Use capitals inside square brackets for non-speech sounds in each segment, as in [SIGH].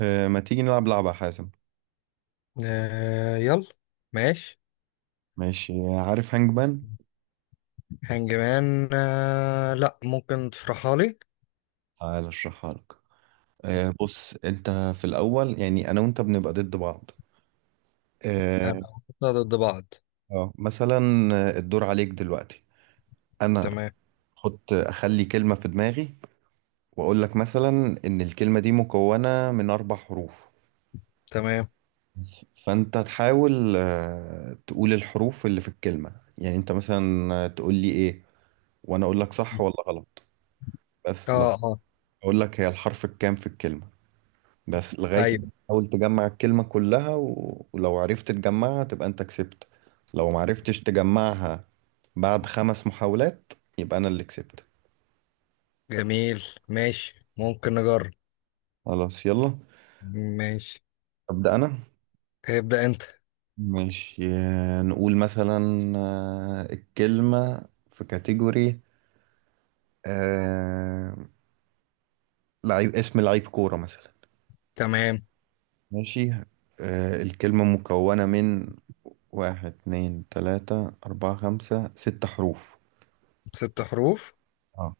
ما تيجي نلعب لعبة يا حازم. يلا. ماشي. ماشي، عارف هانج مان؟ هانجمان؟ لا، ممكن تشرحها لي. تعال اشرحها لك. بص انت. في الاول يعني انا وانت بنبقى ضد بعض. انا اه. هحطها ضد بعض. مثلا. الدور عليك دلوقتي. انا تمام. احط، اخلي كلمة في دماغي واقول لك مثلا ان الكلمة دي مكونة من اربع حروف تمام. بس. فانت تحاول تقول الحروف اللي في الكلمة. يعني انت مثلا تقول لي ايه وانا اقول لك صح ولا غلط. اه. بس لو اه. اقول لك هي الحرف الكام في الكلمة، بس لغاية ايوه. ما تحاول تجمع الكلمة كلها ولو عرفت تجمعها تبقى انت كسبت. لو معرفتش تجمعها بعد خمس محاولات يبقى انا اللي كسبت. جميل. ماشي ممكن نجرب. خلاص يلا، ماشي، أبدأ انا. ابدأ انت. ماشي، نقول مثلا. الكلمة في كاتيجوري، آه، لعيب، اسم لعيب كورة مثلا. تمام. ماشي. الكلمة مكونة من واحد اتنين تلاتة أربعة خمسة ست حروف. ست حروف. اه.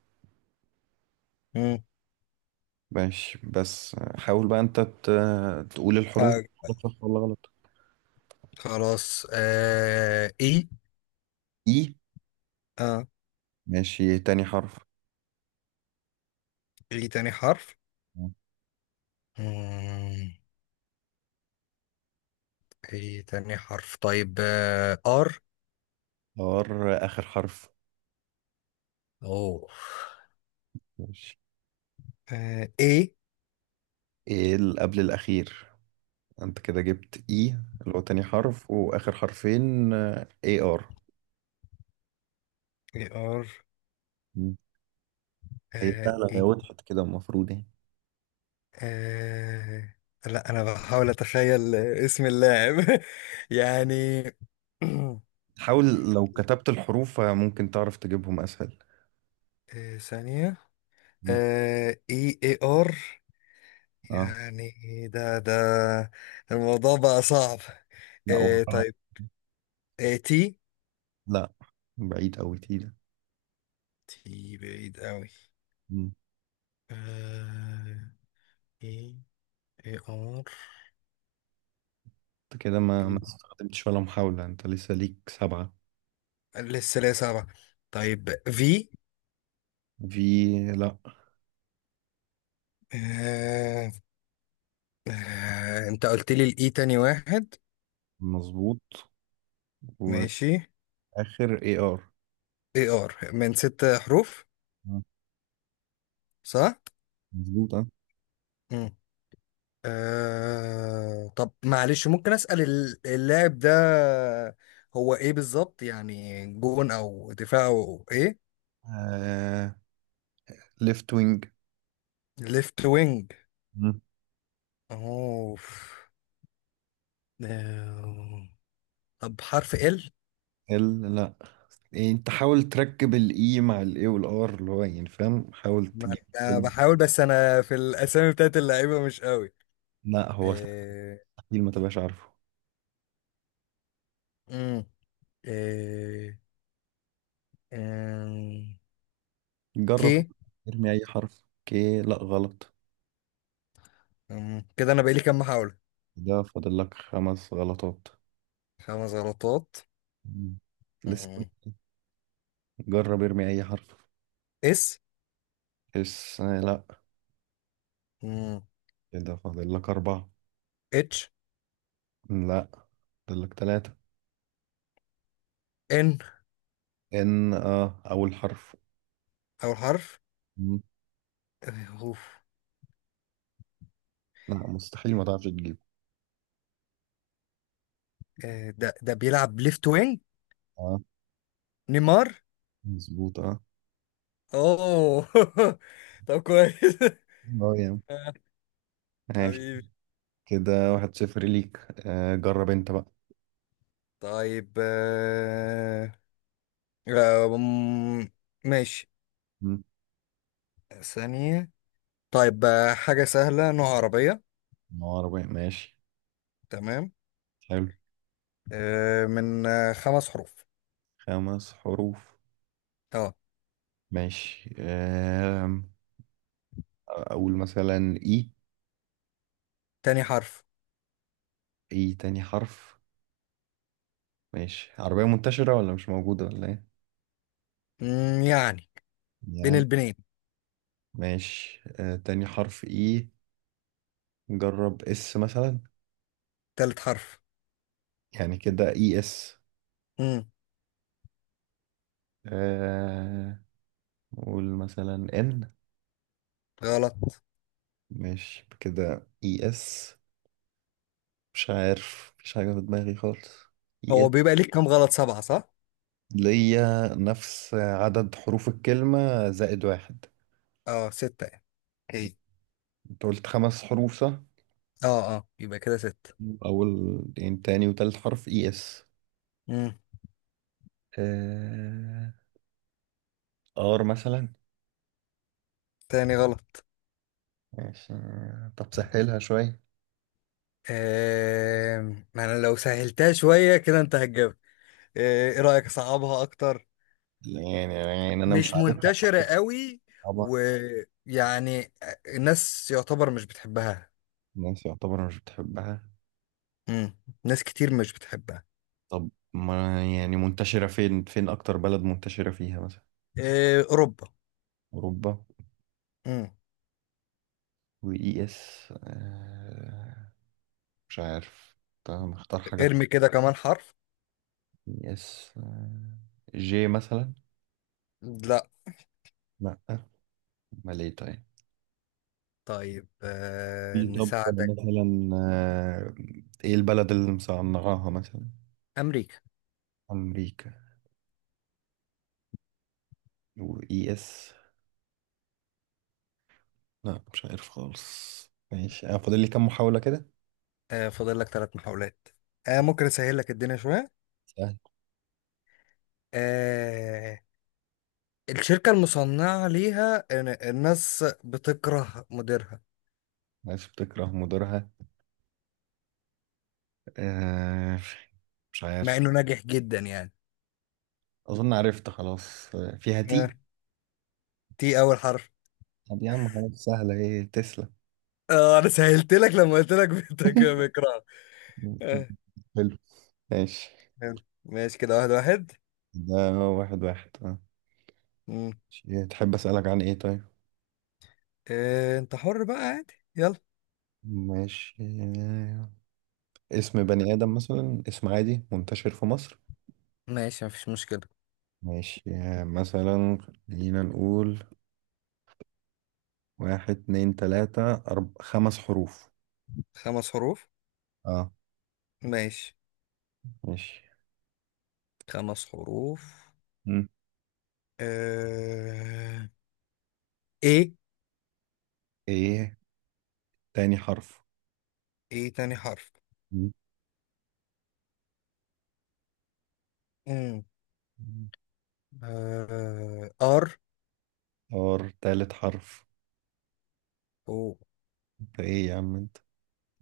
مم. ماشي، بس حاول بقى انت تقول الحروف، آه. غلط، صح ولا غلط. خلاص، اي. اي. اه. ماشي، تاني حرف. اي تاني حرف. مم. اي تاني حرف، طيب ار. ار. اخر حرف. اوه. ماشي. اي. ايه اللي قبل الاخير؟ انت كده جبت اي، اللي هو تاني حرف، واخر حرفين اي ار. اي ار. مم. هي سهلة، هي E. وضحت كده، المفروض يعني. آه... لا، انا بحاول اتخيل اسم اللاعب، [LAUGHS] يعني. [CLEARS THROAT] حاول. لو كتبت الحروف ممكن تعرف تجيبهم اسهل. ثانية. مم. اي اي ار، اه. يعني، ده الموضوع بقى صعب. لا، وقعت. طيب. تي. لا، بعيد اوي، تقيلة. تي بعيد قوي. مم. آه... اي اي ار. انت كده ما إيه. استخدمتش ولا محاولة، انت لسه ليك سبعة. لسه ليا صعبة. طيب في. في. لا. آه... انت قلت لي الاي تاني واحد. مظبوط. ماشي. واخر اي ار. اي ار من ست حروف، صح؟ مظبوط اه. مم. طب معلش ممكن أسأل اللاعب ده، هو ايه بالظبط؟ يعني جون او دفاع او ايه؟ آه، ليفت وينج. ليفت وينج. مم. اوف. آه، طب حرف ال. ال، لا. إيه، انت حاول تركب الاي مع الاي والار، اللي هو يعني فاهم، حاول ما تجيب انا كلمة. بحاول، بس انا في الاسامي بتاعت اللعيبه مش قوي. لا، هو آه... مستحيل ما تبقاش عارفه. مم. آه... آه... كي. جرب، ارمي اي حرف. اوكي، لا غلط. مم. كده انا بقالي كام محاولة؟ ده فاضل لك خمس غلطات. خمس غلطات. مم. لسه. مم. جرب ارمي اي حرف. اس. اس، لا. مم. كده فاضل لك اربعة. اتش. لا، فاضل لك ثلاثة. ان ان، اه، اول حرف. اول حرف. م. اوف. لا، مستحيل ما تعرفش تجيبه. ده بيلعب ليفت وينج. اه. نيمار. مظبوط اه. اوه. [LAUGHS] طب كويس. [LAUGHS] اه يا عم. آه، ماشي. حبيبي. كده 1-0 ليك. جرب انت بقى. طيب آم، ماشي. م. ثانية. طيب حاجة سهلة، نوع عربية. عربي ماشي. تمام. حلو. من خمس حروف. خمس حروف. اه. ماشي. اقول مثلا اي. تاني حرف. اي تاني حرف. ماشي، عربية منتشرة ولا مش موجودة ولا ايه؟ يعني بين يعني. البنين. ماشي، تاني حرف اي. جرب اس مثلا. تالت حرف. يعني كده اي اس. مم، آه قول مثلا ان. غلط. ماشي، كده اي اس. مش عارف، مفيش حاجة في دماغي خالص. اي اس. هو بيبقى ليك كام غلط، سبعة صح؟ ليا نفس عدد حروف الكلمة زائد واحد. اه، ستة يعني. ايه. انت قلت خمس حروف صح؟ اه، اه، يبقى كده ستة. أول، يعني تاني وتالت حرف اي اس. امم. آه، ار مثلا. تاني غلط. ماشي. طب سهلها شوية. آه... ما انا لو سهلتها شوية كده انت هتجاوب. ايه رأيك اصعبها اكتر؟ يعني أنا مش مش عارفها. منتشرة قوي. طبعا. ويعني الناس يعتبر مش بتحبها. الناس يعتبر مش بتحبها. امم. ناس كتير مش بتحبها. طب، ما يعني منتشرة فين، فين أكتر بلد منتشرة فيها مثلا. اوروبا. أوروبا. امم. وإي إس، مش عارف. طب، مختار حاجة صح. ارمي كده كمان حرف. إي إس، جي مثلا. لا. لأ. أمال إيه طيب. طيب في، طب نساعدك. مثلا إيه البلد اللي مصنعاها مثلا. امريكا. أمريكا. وإي إس. لأ، مش عارف خالص. ماشي، أنا فاضل لي كام محاولة كده. فاضل لك ثلاث محاولات. ممكن اسهل لك الدنيا شوية. سهل. آه... الشركة المصنعة ليها، الناس بتكره مديرها، ناس بتكره مديرها. آه، مش مع عارف. انه ناجح جدا يعني. أظن عرفت خلاص، فيها آه. تي. تي اول حرف. طب يا عم، خلاص، سهلة، إيه، تسلا. اه انا سهلت لك لما قلت لك [LAUGHS] بكره. آه. [LAUGHS] ماشي. يلا. ماشي كده واحد واحد. ده 1-1 اه. مم. ماشي. تحب أسألك عن ايه طيب؟ آه. انت حر بقى عادي، يلا. ماشي. اسم بني آدم مثلا، اسم عادي منتشر في مصر. ماشي، مفيش مشكلة. ماشي. مثلا، خلينا نقول واحد اتنين تلاتة خمس حروف. خمس حروف. اه. ماشي. ماشي. خمس حروف. مم. آه. ايه. ايه تاني حرف. ايه تاني حرف. مم. مم. آه. ار. اور، تالت حرف. او. انت ايه يا عم انت،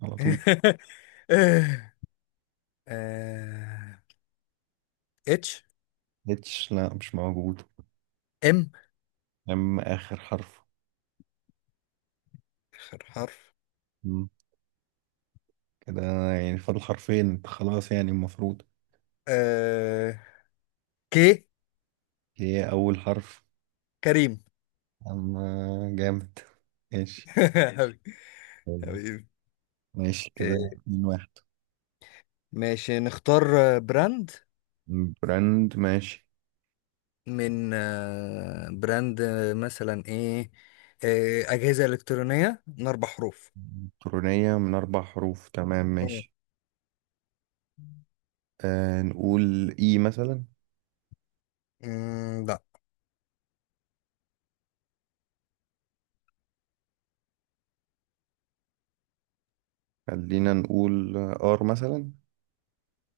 على طول. [LAUGHS] آه. اتش. اتش، لا مش موجود. ام. يا عم، آخر حرف. اخر حرف. مم. كده يعني فاضل حرفين انت، خلاص يعني المفروض. آه كي. هي أول حرف. كريم. أما. جامد. ماشي. [LAUGHS] ماشي حبيبي. حبيبي. ماشي، آه، كده 2-1. ماشي نختار براند. براند ماشي. من براند مثلا ايه؟ أجهزة إلكترونية من أربع حروف. إلكترونية من أربع حروف، تمام ماشي. آه. نقول إي مثلا. لا. خلينا نقول آر مثلا.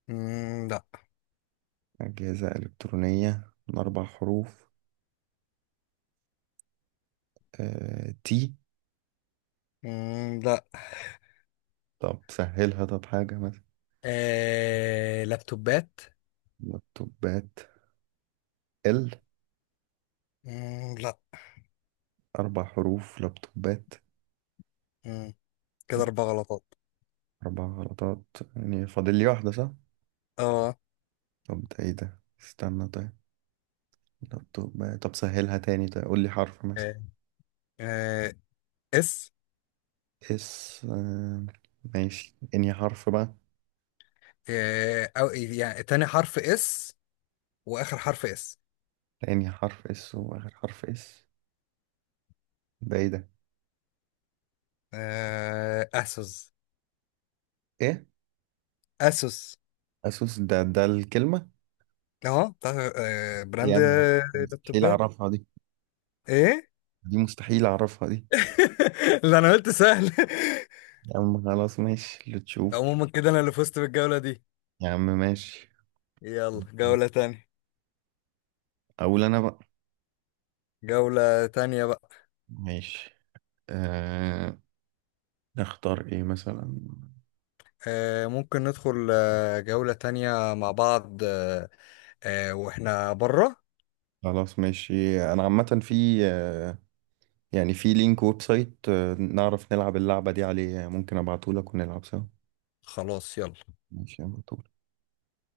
لا. أجهزة إلكترونية من أربع حروف. تي. لا. طب سهلها، طب حاجة مثلا. لابتوبات. لابتوبات. ال. لا. أربع حروف، لابتوبات. مم، كده أربع غلطات. أربع غلطات. يعني فاضل لي واحدة صح؟ اه. طب ده إيه ده؟ استنى طيب. لابتوب بقى. طب سهلها تاني، طيب قول لي حرف مثلا. آه، آه، اس. اس. ماشي، انهي حرف بقى؟ أو يعني تاني حرف اس واخر حرف اس. انهي حرف اس واخر حرف اس. ده ايه ده. اسوس. ايه. اسوس. اسوس، ده الكلمة. اه، بتاع يا براند عم. مستحيل اللابتوبات. اعرفها دي. ايه. دي مستحيل اعرفها دي. [LAUGHS] اللي انا قلت سهل. يا عم خلاص، ماشي اللي [LAUGHS] تشوفه. عموما كده انا اللي فزت بالجولة دي. يا عم ماشي. يلا جولة تانية. اقول انا بقى. جولة تانية بقى. ماشي. أه... نختار ايه مثلا. ممكن ندخل جولة تانية مع بعض، واحنا بره. خلاص ماشي. انا عامة في آه، يعني في لينك ويب سايت، نعرف نلعب اللعبة دي عليه، ممكن ابعتهولك ونلعب سوا. خلاص يلا. ماشي يلا.